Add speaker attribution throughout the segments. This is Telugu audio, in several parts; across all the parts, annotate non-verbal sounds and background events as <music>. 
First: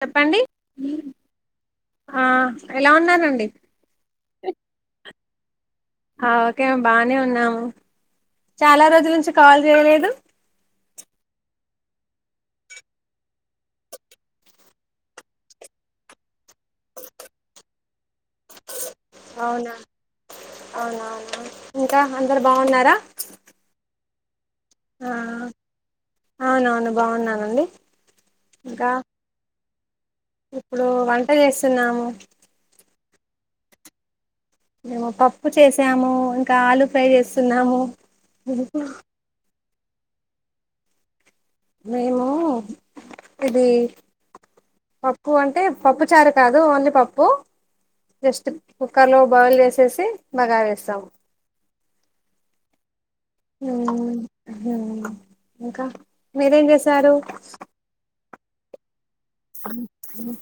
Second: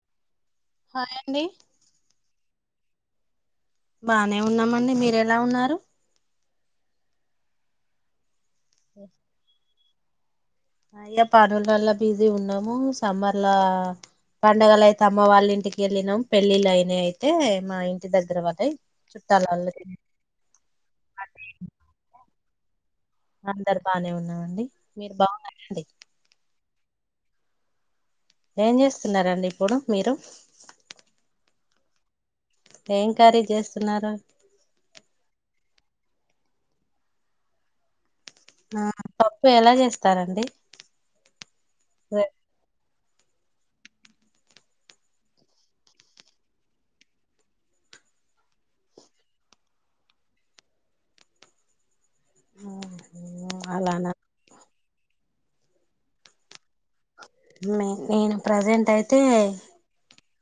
Speaker 1: చెప్పండి
Speaker 2: హాయ్ అండి
Speaker 1: ఆ ఎలా ఉన్నారండీ
Speaker 2: బానే ఉన్నామండి మీరు ఎలా ఉన్నారు
Speaker 1: ఆ ఓకే మేము బానే ఉన్నాము చాలా రోజుల నుంచి కాల్ చేయలేదు
Speaker 2: ఇగ పనుల వల్ల బీసీ ఉన్నాము సమ్మర్లా పండగల అయితే అమ్మ వాళ్ళ ఇంటికి వెళ్ళినాం పెళ్ళిళ్ళయినాయి అయితే మా ఇంటి దగ్గర వాళ
Speaker 1: అవునా అవునవునా ఇంకా అందరు బాగున్నారా
Speaker 2: అందరు బానే ఉన్నామండి
Speaker 1: ఆ
Speaker 2: మీరు బాగున్నారండి
Speaker 1: అవునవును బాగున్నానండి
Speaker 2: ఏం
Speaker 1: ఇంకా
Speaker 2: చేస్తున్నారండి ఇప్పుడు మీరు
Speaker 1: ఇప్పుడు వంట చేస్తున్నాము
Speaker 2: ఎం కరీ చేస్తున్నారు
Speaker 1: మేము పప్పు చేసాము ఇంకా ఆలుూ ఫ్రై చేస్తున్నాము
Speaker 2: ఆ పప్పు ఎలా చేస్తారండి
Speaker 1: మేము ఇది పప్పు అంటే పప్పు చారు కాదు ఓన్లీ పప్పు జస్ట్ కుక్కర్ లో బాయిల్ చేసేసి బగారా వేస్తాము
Speaker 2: ఓ
Speaker 1: హూ ఇంకా మీరేం చేస్త
Speaker 2: నేను ప్రజెంట్ అయితే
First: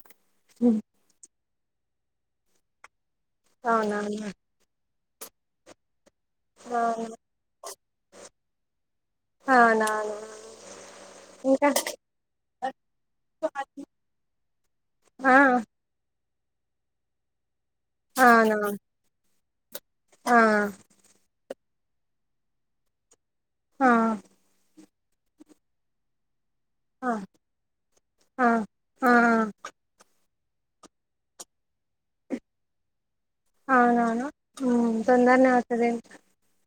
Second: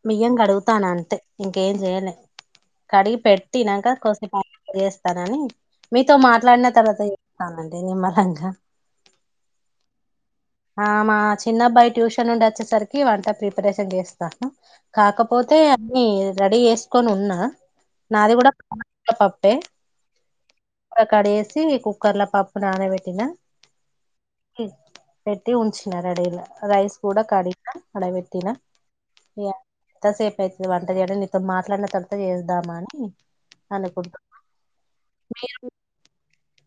Speaker 2: బియ్యం కడుగుతన్న అంతే ఇంకేం చెయ్యలే కడిగి పెట్టినాక
Speaker 1: అవునా
Speaker 2: కోసెం ఆగినాక చేస్తానని మీతో మాట్లాడిన తర్వాత చెస్తానండి నిమ్మలంగా
Speaker 1: అవునా
Speaker 2: ఆ మా
Speaker 1: ఇంకా
Speaker 2: చిన్నబ్బాయి ట్యూషన్ నుండి వచ్చేసరికి వంట ప్రిపరేషన్ చేస్తా
Speaker 1: ఆ
Speaker 2: కాకపోతే అన్ని రెడీ చేసుకొని ఉన్నా నాది కూడా
Speaker 1: అవునా
Speaker 2: పప్పే
Speaker 1: ఆ
Speaker 2: కడేసి కుక్కర్ లో పప్పు నానబెట్టినా
Speaker 1: ఆ
Speaker 2: పెట్టి ఉంచినా రెడీగా రైస్
Speaker 1: ఆ
Speaker 2: కూడా కాడిగిన
Speaker 1: ఆ
Speaker 2: అడవెట్టిన ఇగ
Speaker 1: ఆ
Speaker 2: ఎంతసేపు వంట గాని నీతో మాట్లాడిన తర్వాత చేద్దాము అని అనుకుంటున్న
Speaker 1: అవునువును తొందరనే
Speaker 2: మీరు
Speaker 1: అవుతది ఎంత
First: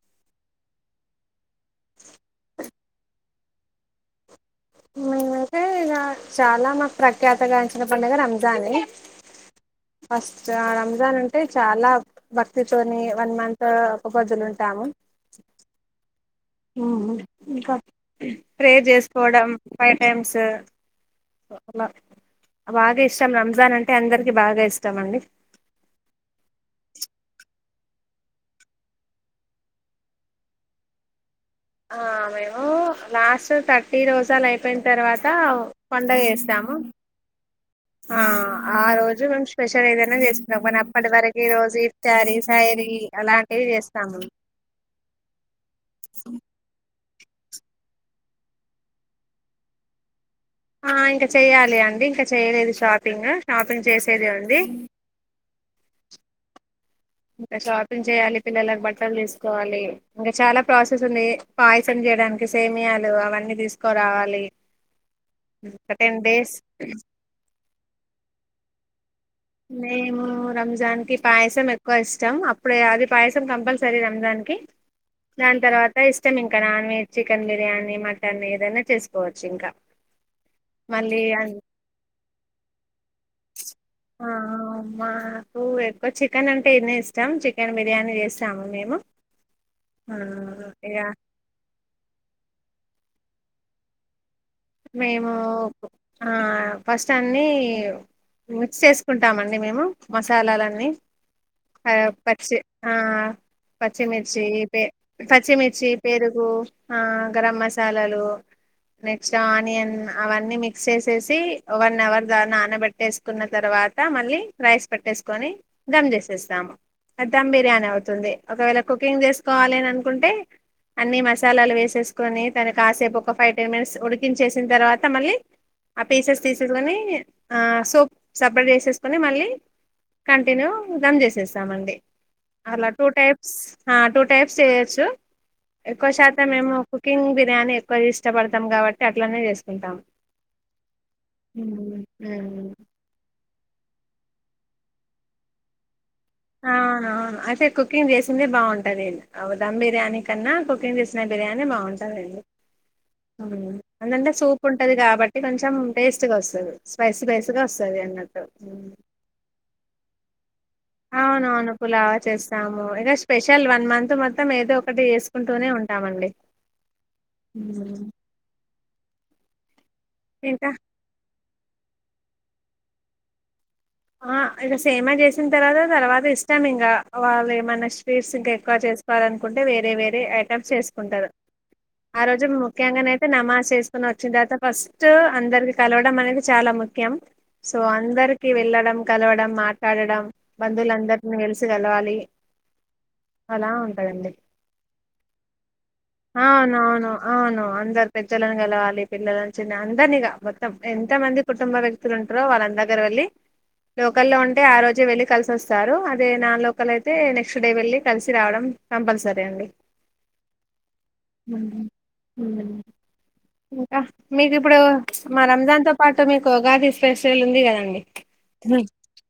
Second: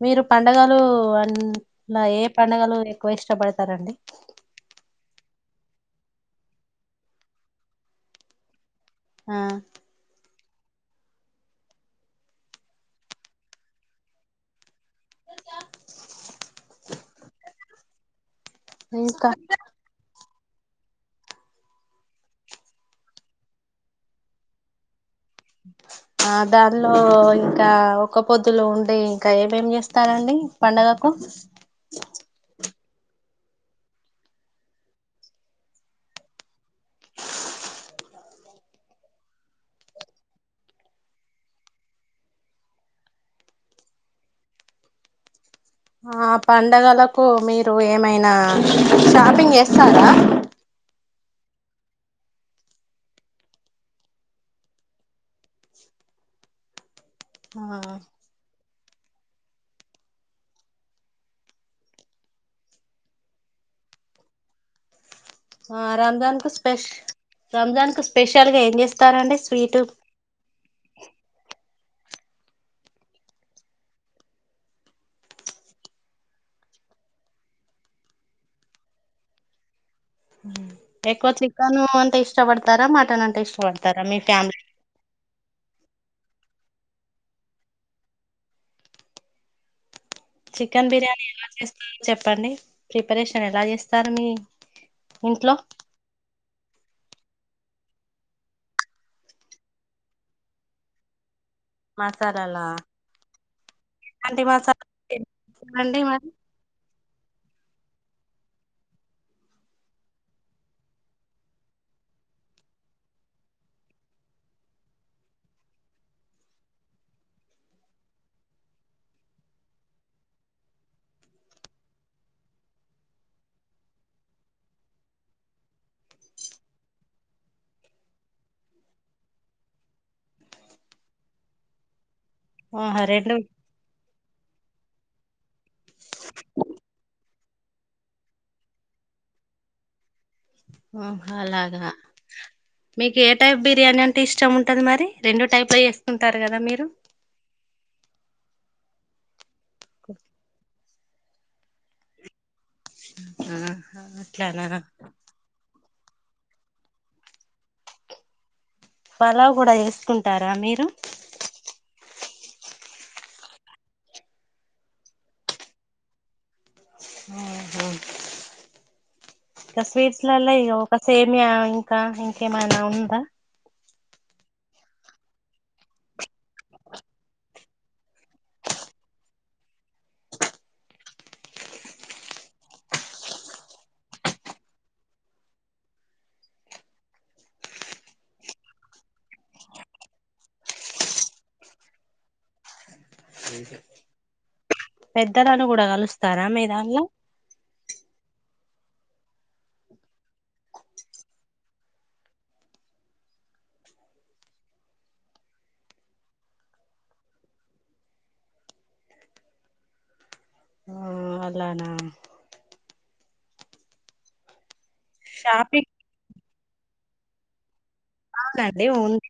Speaker 2: మీరు పండగలు అలా ఏ పడుగలు ఎక్కువ ఇష్టపడతారండి
Speaker 1: నేనంటే ఇగా చాలా మాకు ప్రఖ్యాత గాచిన పండుగ రంజానే
Speaker 2: ఆ
Speaker 1: రంజాన్ అంటే చాలా భక్తితోని వన్ మంత్ ఒక పోద్దులు ఉంటాము ప్రే
Speaker 2: ఇంకా
Speaker 1: చేసుకోవడం ఫైవ్ టైమ్స్ బాగా ఇష్టం రంజాన్ అంటే అందరికి బాగా ఇష్టం అండి
Speaker 2: ఆ దానిలో ఇంకా ఒక పొద్దులు ఉండి ఇంకా ఏమేమి చేస్తారండి పండగకు
Speaker 1: ఆ మేము లాస్ట్ థర్టీ రోజాలు అయిపోయిన తర్వాత పండగ చేస్తాము ఆ ఆ రోజు మేము స్పెషల్ ఏదనా చేసుకున్నాం కానీ అప్పటి వరకు ఈ రోజు ఇప్ థైరి శైరీ అలాంటివి ఏస్తాము
Speaker 2: ఆ పండగలకు మీరు ఏమైనా షాపింగ్ చేస్తారా?
Speaker 1: ఆ ఇంకా చేయాలి అండి ఇంకా చేయలేదు షాపింగ్ షాపింగ్ చేసేది ఉంది. ఇంకా షాపింగ్ చేయాలి పిల్లలక్ బట్ బట్టల్ తీస్కోవాలి ఇంకా చాలా ప్రాసెస్ ఉంది. పాయసం చేయడానికి సేమియాలు అవన్నీ తీస్కోర రావాలి.
Speaker 2: ఆ రంజాన్కు స్పెష్ రంజాన్కు స్పెషల్గా ఏం చేస్
Speaker 1: మేము రంజాన్కి పాయసం ఎ ఎక్కువ ఇష్టం. అప్పుడే అది పాయసం కంపల్సరీ రంజాన్కి దాన్ తర్వాత ఇష్టం ఇంకా non veg chicken biryani, mutton ఏదైనా చేస్కోవచ్చు ఇంకా మళ్ళీ
Speaker 2: ఎక్కువ చికను అంటే ఇష్టపడతారా మటన్ అంటే ఇష్టపడతారా మీ
Speaker 1: ఆ
Speaker 2: ఫ్యామిలీ
Speaker 1: మాకు ఎ ఎక్కొ చికెన్ అంటేనే ఇష్టం. చికెన్ బిర్యానీ చేస్తాము మేము ఆ
Speaker 2: చికెన్
Speaker 1: ఇక
Speaker 2: బిర్యానీ ఎలా చేస్తారో చెప్పండి. ప్రిపరేషన్ ఎలా చేస్తారు మీ
Speaker 1: మేము
Speaker 2: ఇంట్లో
Speaker 1: ఆ ఫస్ట్ అన్నీ మిక్స్ చేస్కుంటామండి మేము మసాలాలన్నీ ఆ పచ్చి
Speaker 2: మసాలాలా
Speaker 1: ఆ
Speaker 2: ఎలాంటి
Speaker 1: పచ్చిమిర్చి, పే
Speaker 2: మసాలా
Speaker 1: పచ్చిమిర్చి,
Speaker 2: అండి మరి
Speaker 1: పెరుగు ఆ గరం మసాలలు నె క్స్ట్ ఆనియన్ అవన్నీ మిక్స్ చేసేసి వన్ అవర్ దా నానబెట్టేస్కున్న తర్వాత మళ్ళీ రైస్ పెట్టేస్కొని దమ్ చేసేస్తాము. ధమ్ బిర్యానీ అవుతుంది. ఒకవేళ కుకింగ్ చేస్కోవాలి అన్ అనుకుంటే అన్నీ మసాలాలు వేసేస్కొని తన కాసేపు ఒక ఫైవ్ టెన్ మినిట్స్ ఉడికించేసిన్ తర్వాత మళ్ళీ ఆ పీసెస్ తీసుకొని ఆ సోప్ సపరేట్ చేసేస్కొని మళ్ళీ కంటిన్యూ ధామ్ చేసేస్తామండి. అలా
Speaker 2: ఆహా
Speaker 1: టూ
Speaker 2: రెండు
Speaker 1: టైప్స్ ఆ టూ టైప్స్ చేయొచ్చు. ఎక్కువ శాతం మేము కుకింగ్ బిర్యానీ ఎక్కువ ఇష్టపడతాం కాబ ట్టి అట్లనే చేస్కుంటాం.
Speaker 2: ఆ అలాగా మీకే టైప్ బిర్యానీ అంటే ఇష్టం ఉంటది మరి రెండు టైప్ల చేస్
Speaker 1: ఆహా అయితే కుకింగ్ చేసిందే బాగుంటంది. ధమ్ బిర్యానీ కన్నా కుకింగ్ చేస్ సిన బిర్యానే బాగుంటదండి.
Speaker 2: ఆహా
Speaker 1: ఎందంటే సూప్
Speaker 2: అట్లానా
Speaker 1: ఉంటది కాబట్టి కొంచం టేస్ట్ గొస్తది. స్పైసి స్పైసిగా వస్తది అన్నట్టు ఉమ్.
Speaker 2: పలావ్ గుడా చేస్కుంటారా మీరు
Speaker 1: అవునవును పులావా చేస్తాము. ఇగ స్పెషల్ వన్ మంత్ మొత్తం ఏదో ఒకటి చేస్కుంటూనే ఉంటామండి. <inaudible>
Speaker 2: గ స్వీట్స్లల్ల ఇగ
Speaker 1: ఇంకా
Speaker 2: ఒక సేమియా ఇంకా ఇంకేమైనా ఉందా
Speaker 1: ఆ ఇగ సేమియా చేసిన్ తర్వాత తర్వాత ఇష్టం ఇంకా వాళ్ళు ఏమన్న స్వీట్స్ ఇంకా ఎక్కువ చే చేస్కోవాలన్కుంటే వేరే వేరే ఐటమ్స్ చేస్కుంటారు. ఆ రోజు ముఖ్యంగా నయితే నమాజ్ చేసుకొని వచ్చిన తర్వాత ఫస్ట్ అందరికి కలవడం అనేది చాలా. ముఖ్యం సో అందర్కి వెళ్ళడం కలవడం, మాట్లాడడం, బంధువులందర్నీ కల్సి కలవాలి. అలా ఉంటదండి
Speaker 2: పెద్దలను కూడా కలుస్తారా మీ దానిలో
Speaker 1: అవునవును అవును అందర్ పెద్దలను కలవాలి. పిల్లలని చిన్న అందర్నీగా మొత్తం ఎంత మంది కుటుంబ వ్యక్తులుంటరో వాళ్ళన్ దగ్గర వెళ్ళి లోకల్లో ఉంటే ఆ రోజే వెళ్ళి కల్సి వస్తారు. అదే నాన్ లోకల్ అయితే నెక్స్ట్ డే వెళ్ళి కల్సి రావడం కంపల్సరీ అండి.
Speaker 2: ఆ అలానా
Speaker 1: ఇంకా మీకిప్పుడు మా
Speaker 2: షాపింగ్
Speaker 1: రంజాన్తో పాటు మీకు ఉగాది ఫెస్టివల్ ఉంది కదండి
Speaker 2: అవునండి ఉంది.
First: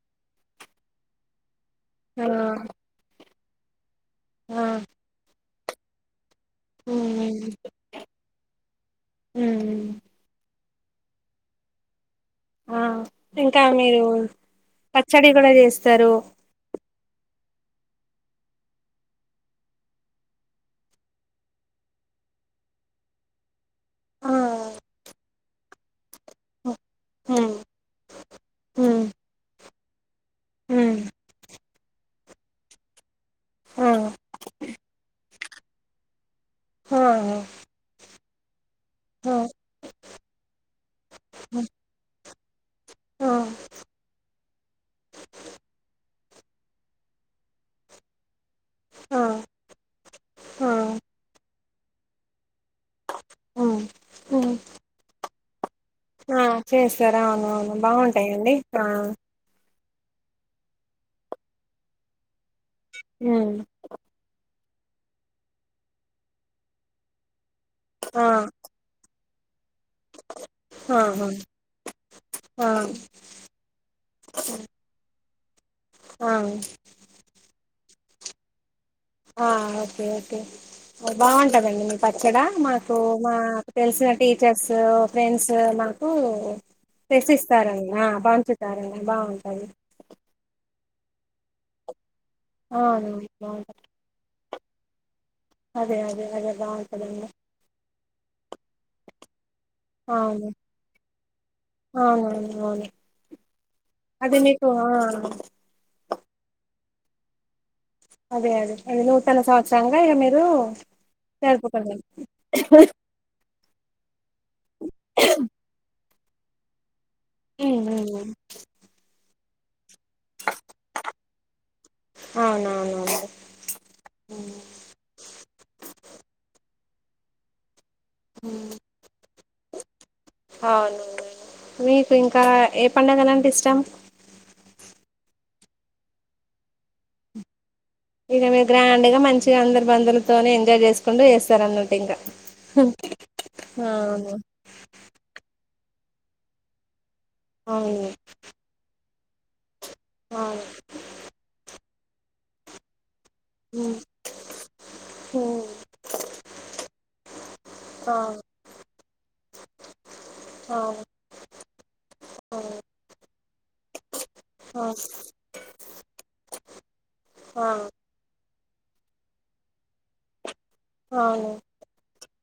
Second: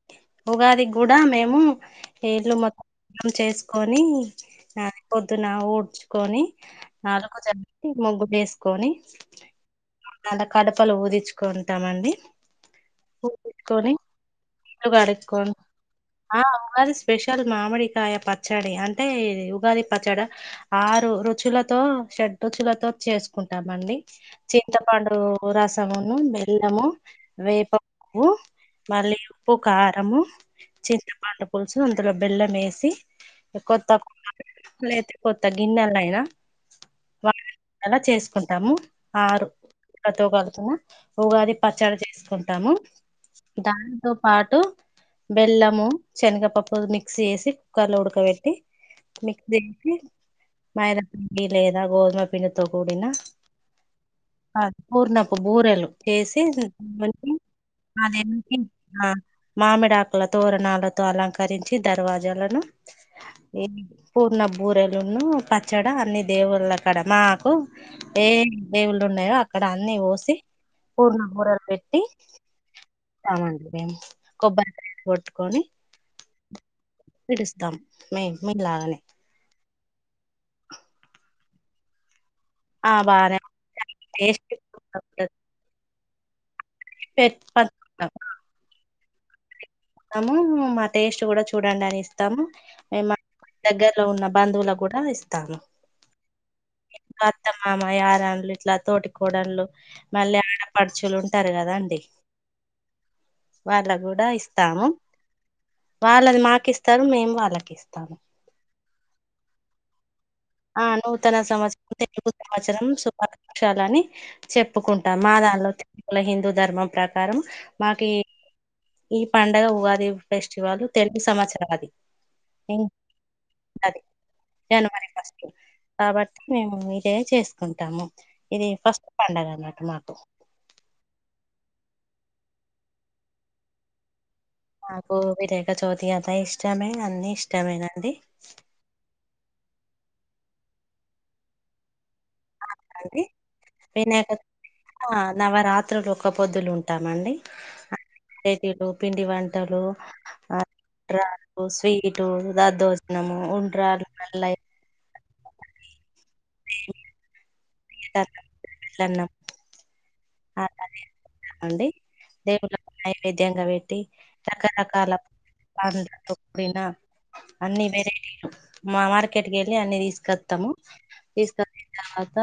Speaker 2: ఉగాది గుడా మేము
Speaker 1: ఆ
Speaker 2: ఇళ్లు మొత్తం చేస్కొ నీ
Speaker 1: ఆ
Speaker 2: నా పొద్దున ఊడ్చుకోని నాలుగు
Speaker 1: ఉమ్
Speaker 2: జత ముగ్గులు వేసుకొని.
Speaker 1: ఉమ్
Speaker 2: ఆడ కడపలు పూదిచుకుంటామండి.
Speaker 1: ఆ ఇంకా మీరు.
Speaker 2: ఇల్లు
Speaker 1: పచ్చడి కూడా
Speaker 2: కడుక్కొని,
Speaker 1: చేస్తారు
Speaker 2: ఆ ఉగాది స్పెషల్. కల్ మామిడికాయ పచ్చడి అంటే ఉగాది పచ్చడి, ఆరు రుచులతో. రుచులతో చేసుకుంటాం అండి
Speaker 1: ఆ
Speaker 2: చింతపండు రసం. బెల్లము,
Speaker 1: ఉమ్
Speaker 2: వేపపువ్వు,
Speaker 1: ఉమ్
Speaker 2: మల్లీ ఉప్పు, కారము.
Speaker 1: ఉమ్
Speaker 2: చింతపండు పులుసు అందులో బెల్లం వేసి.
Speaker 1: ఆ
Speaker 2: కొత్త కుండ లేదా కొత్త గిన్నెలైనా,
Speaker 1: ఆ
Speaker 2: అని విధాల చేసుకుంటాము
Speaker 1: ఆ ఆ
Speaker 2: ఆరు. నాతో కలుస్తవ ఉగాది పచ్చడి చేసుకున్ కుంటాము,
Speaker 1: ఆ
Speaker 2: దాంతో పాటు బెల్లము. శనగపప్పు మిక్సీ చేేసి, కుక్కర్ లో ఉడకబెట్టి, మిక్స్
Speaker 1: ఆ
Speaker 2: చేసి
Speaker 1: ఆ
Speaker 2: మైద పిండి లేదా గోధుమ పిండి తో కూడినా
Speaker 1: ఉమ్ ఉమ్
Speaker 2: పూర్ణపు బూరెలు.
Speaker 1: ఆ
Speaker 2: చేసి
Speaker 1: చేస్తారు
Speaker 2: దానికీ
Speaker 1: అవునవును బాగుంటాయండి
Speaker 2: అదేంటి- ఆ మామిడాకుల తోరణాలతో, అలంకరించి దర్వాజలో ఏమి పూర్ణం. బూరెలున్ను పచ్చడా అన్ని దేవుళ్ళ కాడ మాకు
Speaker 1: ఆ
Speaker 2: ఏ
Speaker 1: ఆ
Speaker 2: దేవుళ్ళు ఉన్నాయో అ అక్కడ అన్ని పోసి పూర్ణ
Speaker 1: ఆహా!
Speaker 2: భూరేలు పెట్టి
Speaker 1: ఆ
Speaker 2: ఇస్తామండి. కొబ్బరికాయను కొట్టుకొని
Speaker 1: ఆ
Speaker 2: పిలుస్తాం. మీ మీలాగానే.
Speaker 1: ఒకే ఒకే బాగుంటదండి మీ ప- పచ్చడ
Speaker 2: ఆ
Speaker 1: మాకు మా
Speaker 2: బానే
Speaker 1: తెలిసిన
Speaker 2: టేస్ట్
Speaker 1: టీచర్స్, ఫ్రెండ్స్, మాకు - చేసిస్తార అన్నా పంచుతారన్నా అ బాగుంటాది.
Speaker 2: ఇస్తాము మా టేస్ట్ కూడా చూడండి అని ఇస్తాము మే
Speaker 1: అవును
Speaker 2: మా
Speaker 1: బాగుంటది
Speaker 2: దగ్గరలో ఉన్న, బంధువులకు కూడా ఇస్తాము.
Speaker 1: అదే అదే అదే
Speaker 2: మా
Speaker 1: బాగుంటదండి
Speaker 2: అత్త- మామయ్య. ఇట్లా తోటి కోడళ్లు మళ్ళీ
Speaker 1: అవును
Speaker 2: ఆడపడుచులు ఉంటారు కదండి.
Speaker 1: అవునవును అవును
Speaker 2: వాళ్ళక్ కూడా
Speaker 1: అది
Speaker 2: ఇస్త
Speaker 1: మీకు ఆ
Speaker 2: వాళ్ళది మాకి ఇస్తారు మేము వాళ్ళకి ఇస్తము.
Speaker 1: అదే అదే అదే నూతన సంవత్సరంగా ఇగ మీరు,
Speaker 2: ఆ నూతన సంవత్సరం
Speaker 1: జరుపుకుంటారు
Speaker 2: తెలుగు సంవత్సరం శుభాకాంక్షలు. లని చెప్పుకుంటాం, మా దానిలో హిందూ ధర్మం ప్రక ప్రకారం మాకు ఈ పండుగ ఉగాది ఫెస్టివల్ తెలుగు సంవత్సరం అది.
Speaker 1: అవునవునవును
Speaker 2: అది
Speaker 1: హ్మ్.
Speaker 2: జనవరి ఫస్ట్ కాబట్టి మేము- ఏ చేసుకుంటాము ఇది ఫస్ట్ పండగ అన్నటు మాకు
Speaker 1: హా అవును. మీకు ఇంకా ఏ పండగలంటే ఇష్టం.
Speaker 2: నాకు వినాయక చవితి అన్న ఇష్టమే అన్ని ఇష్టమే గాని.
Speaker 1: ఇగ మీరు గ్రాండ్ గా మంచిగ అందరు బంధువులతోనే ఎంజాయ్ చేసుకుంటూ చేస్తారు అన్నట్టు ఇకా.
Speaker 2: అండి, వినాయక ఆ నవరాత్రులు ఒక్క పొద్దులు ఉంటామండి.
Speaker 1: హ్మ్
Speaker 2: వెరైటీలు పిండి వంటలు, రాగి స్వీటు, దద్దోజనం. నము, ఉండ్రాలు, పెళ్ళై
Speaker 1: హ్మ్
Speaker 2: ఎండాకాలం సల్లన్నం. అ అదే
Speaker 1: అవును
Speaker 2: అండి దేవుళ్ళ కు నైవేద్యంగా పెట్టి, రకరకాల. రాగుల్తో కూడిన అన్ని వెరైటీలు. మా మార్కెట్ కెళ్ళి అన్ని తీసుకత్తము
Speaker 1: అవును
Speaker 2: తీసుకొచ్చిన తర్వాత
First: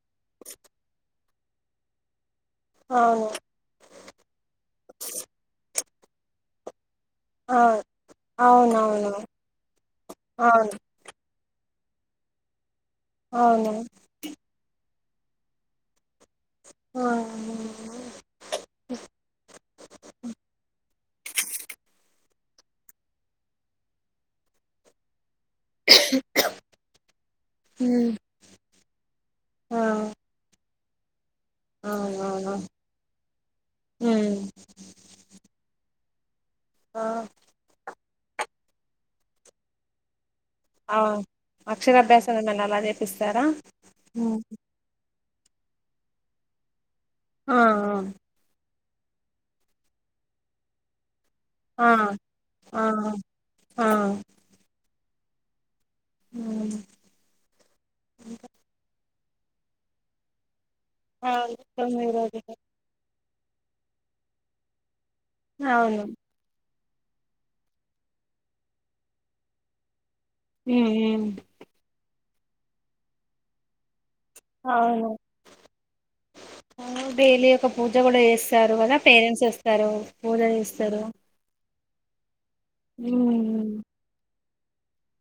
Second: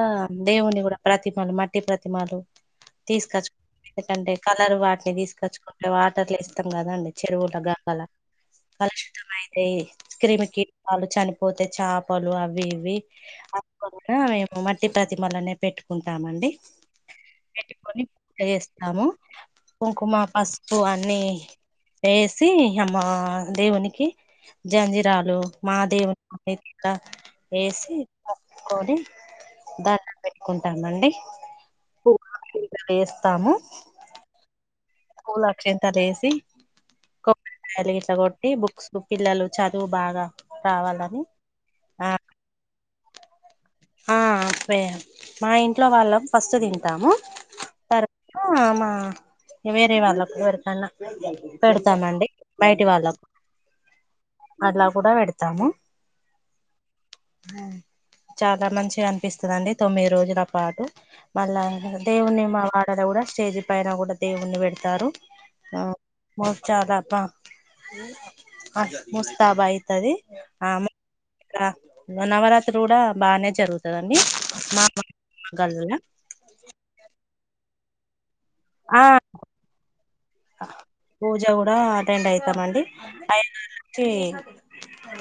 Speaker 2: దేవుని కూడా ప్రతి మళ్ళీ మట్టి ప్రతిమలు
Speaker 1: అవును ఆ అవును అవును అవును
Speaker 2: తీసుకొచ్చుకుంటం ఎందుకంటే కలరు వాటిని తీసుకచ్చుకో ఇగ వాటర్ల ఏస్తాం కదండి చెరువుల గంగల
Speaker 1: అవునవును
Speaker 2: కలుషితం అయితయ్ క్రిమి కీటకాలు చనిపోతయ్ చాపలు అవి ఇవి
Speaker 1: అవును
Speaker 2: అట్ల
Speaker 1: అవును
Speaker 2: కూడ మేము మట్టి ప్రతిమలనే పెట్టుకుంటామండి
Speaker 1: ఆ
Speaker 2: పెట్టుకొని పూజ చేస్తాము కుంకుమ పసుపు అని అన్నీ ఏసి అమ్మ దేవునికి జంజిరాలు మా దేవుని అన్నీ గూడా ఏసి
Speaker 1: ఉమ్
Speaker 2: మొక్కుకొని దండం పెట్టుకుంటామండి
Speaker 1: అవునవునా
Speaker 2: పూలక్షింతలు
Speaker 1: ఊమ్
Speaker 2: పూల్ అక్షింతలు ఏసి
Speaker 1: ఆ
Speaker 2: ఇట్ల గొట్టి బుక్స్కు పిల్లలు చదువు బాగా
Speaker 1: ఆ
Speaker 2: రావాలని ఆ
Speaker 1: అక్షరాభ్యాసం అని అలా జేపిస్తారా
Speaker 2: ఆ పే మా ఇంట్లో వాళ్ళం ఫస్ట్ తింటాము
Speaker 1: ఆ
Speaker 2: తర్వాత మా ఆ ఇగ వేరే వాళ్ళకు పెడతన్నా
Speaker 1: ఆ
Speaker 2: పెడతామండి బయటి
Speaker 1: ఆ
Speaker 2: వాళ్ళకు
Speaker 1: ఆ ఆ
Speaker 2: అలవ్ గూడా పెడతాము
Speaker 1: అవును
Speaker 2: ఊ చాలా మంచిగా అనిపిస్తదండి తొమ్మిది రోజుల పాటు మళ్ళా దేవుని మా వాడలో గూడా స్టేజీ పైన గూడా దేవుణి పెడతారు ఆ
Speaker 1: అవును
Speaker 2: మో చాలా బా అ ముస్తాబ్ అయితది ఆ
Speaker 1: ఊ ఊ
Speaker 2: నవరాత్రి గూడా బానే జరుగుతదండి అండి
Speaker 1: అవును
Speaker 2: మామక్ మా గల్ల
Speaker 1: డైలీ ఒక పూజ గూడా జేస్తారు గదా పేరెంట్స్ వస్తారు పూజ జేస్తారు
Speaker 2: ఆ అటెండ్ అయితామండి అయ్యగారు ఒచ్చి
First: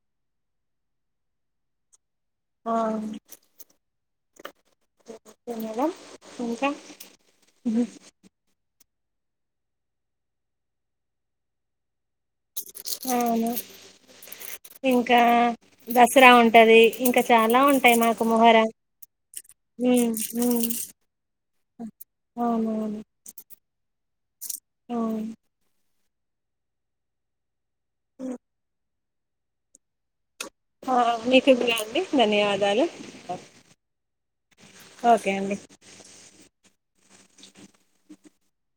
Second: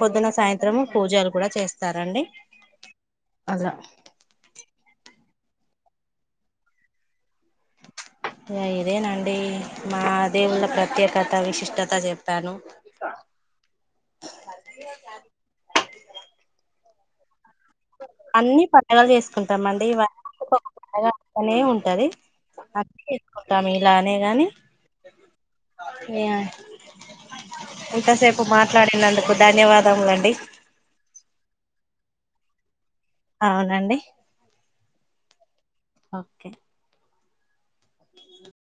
Speaker 2: పొద్దున సాయంత్రం పూజలు గూడా చేస్తారండి
Speaker 1: ఆ
Speaker 2: అలా
Speaker 1: ఓకే మేడం ఇంకా ఉ
Speaker 2: అదేనండి మా దేవుళ్ళ ప్రత్యేకత విశిష్టత చెప్
Speaker 1: అవును ఇంకా దసరా ఉంటది ఇంకా చాలా ఉంటాయి మాకు
Speaker 2: అన్ని
Speaker 1: మొహరం
Speaker 2: పండగలు
Speaker 1: ఊ ఊ
Speaker 2: అ అనే ఉంటది అ చేసుకుంటాము ఇలానే గాని
Speaker 1: అవును
Speaker 2: మేమ ఇంతసేపు మాట్లాడినందుకు ధన్యవాదములండి
Speaker 1: ఆ మీకు కూడా అండి ధన్యవాదాలు
Speaker 2: అవునండి
Speaker 1: ఓకే అండి
Speaker 2: ఓకే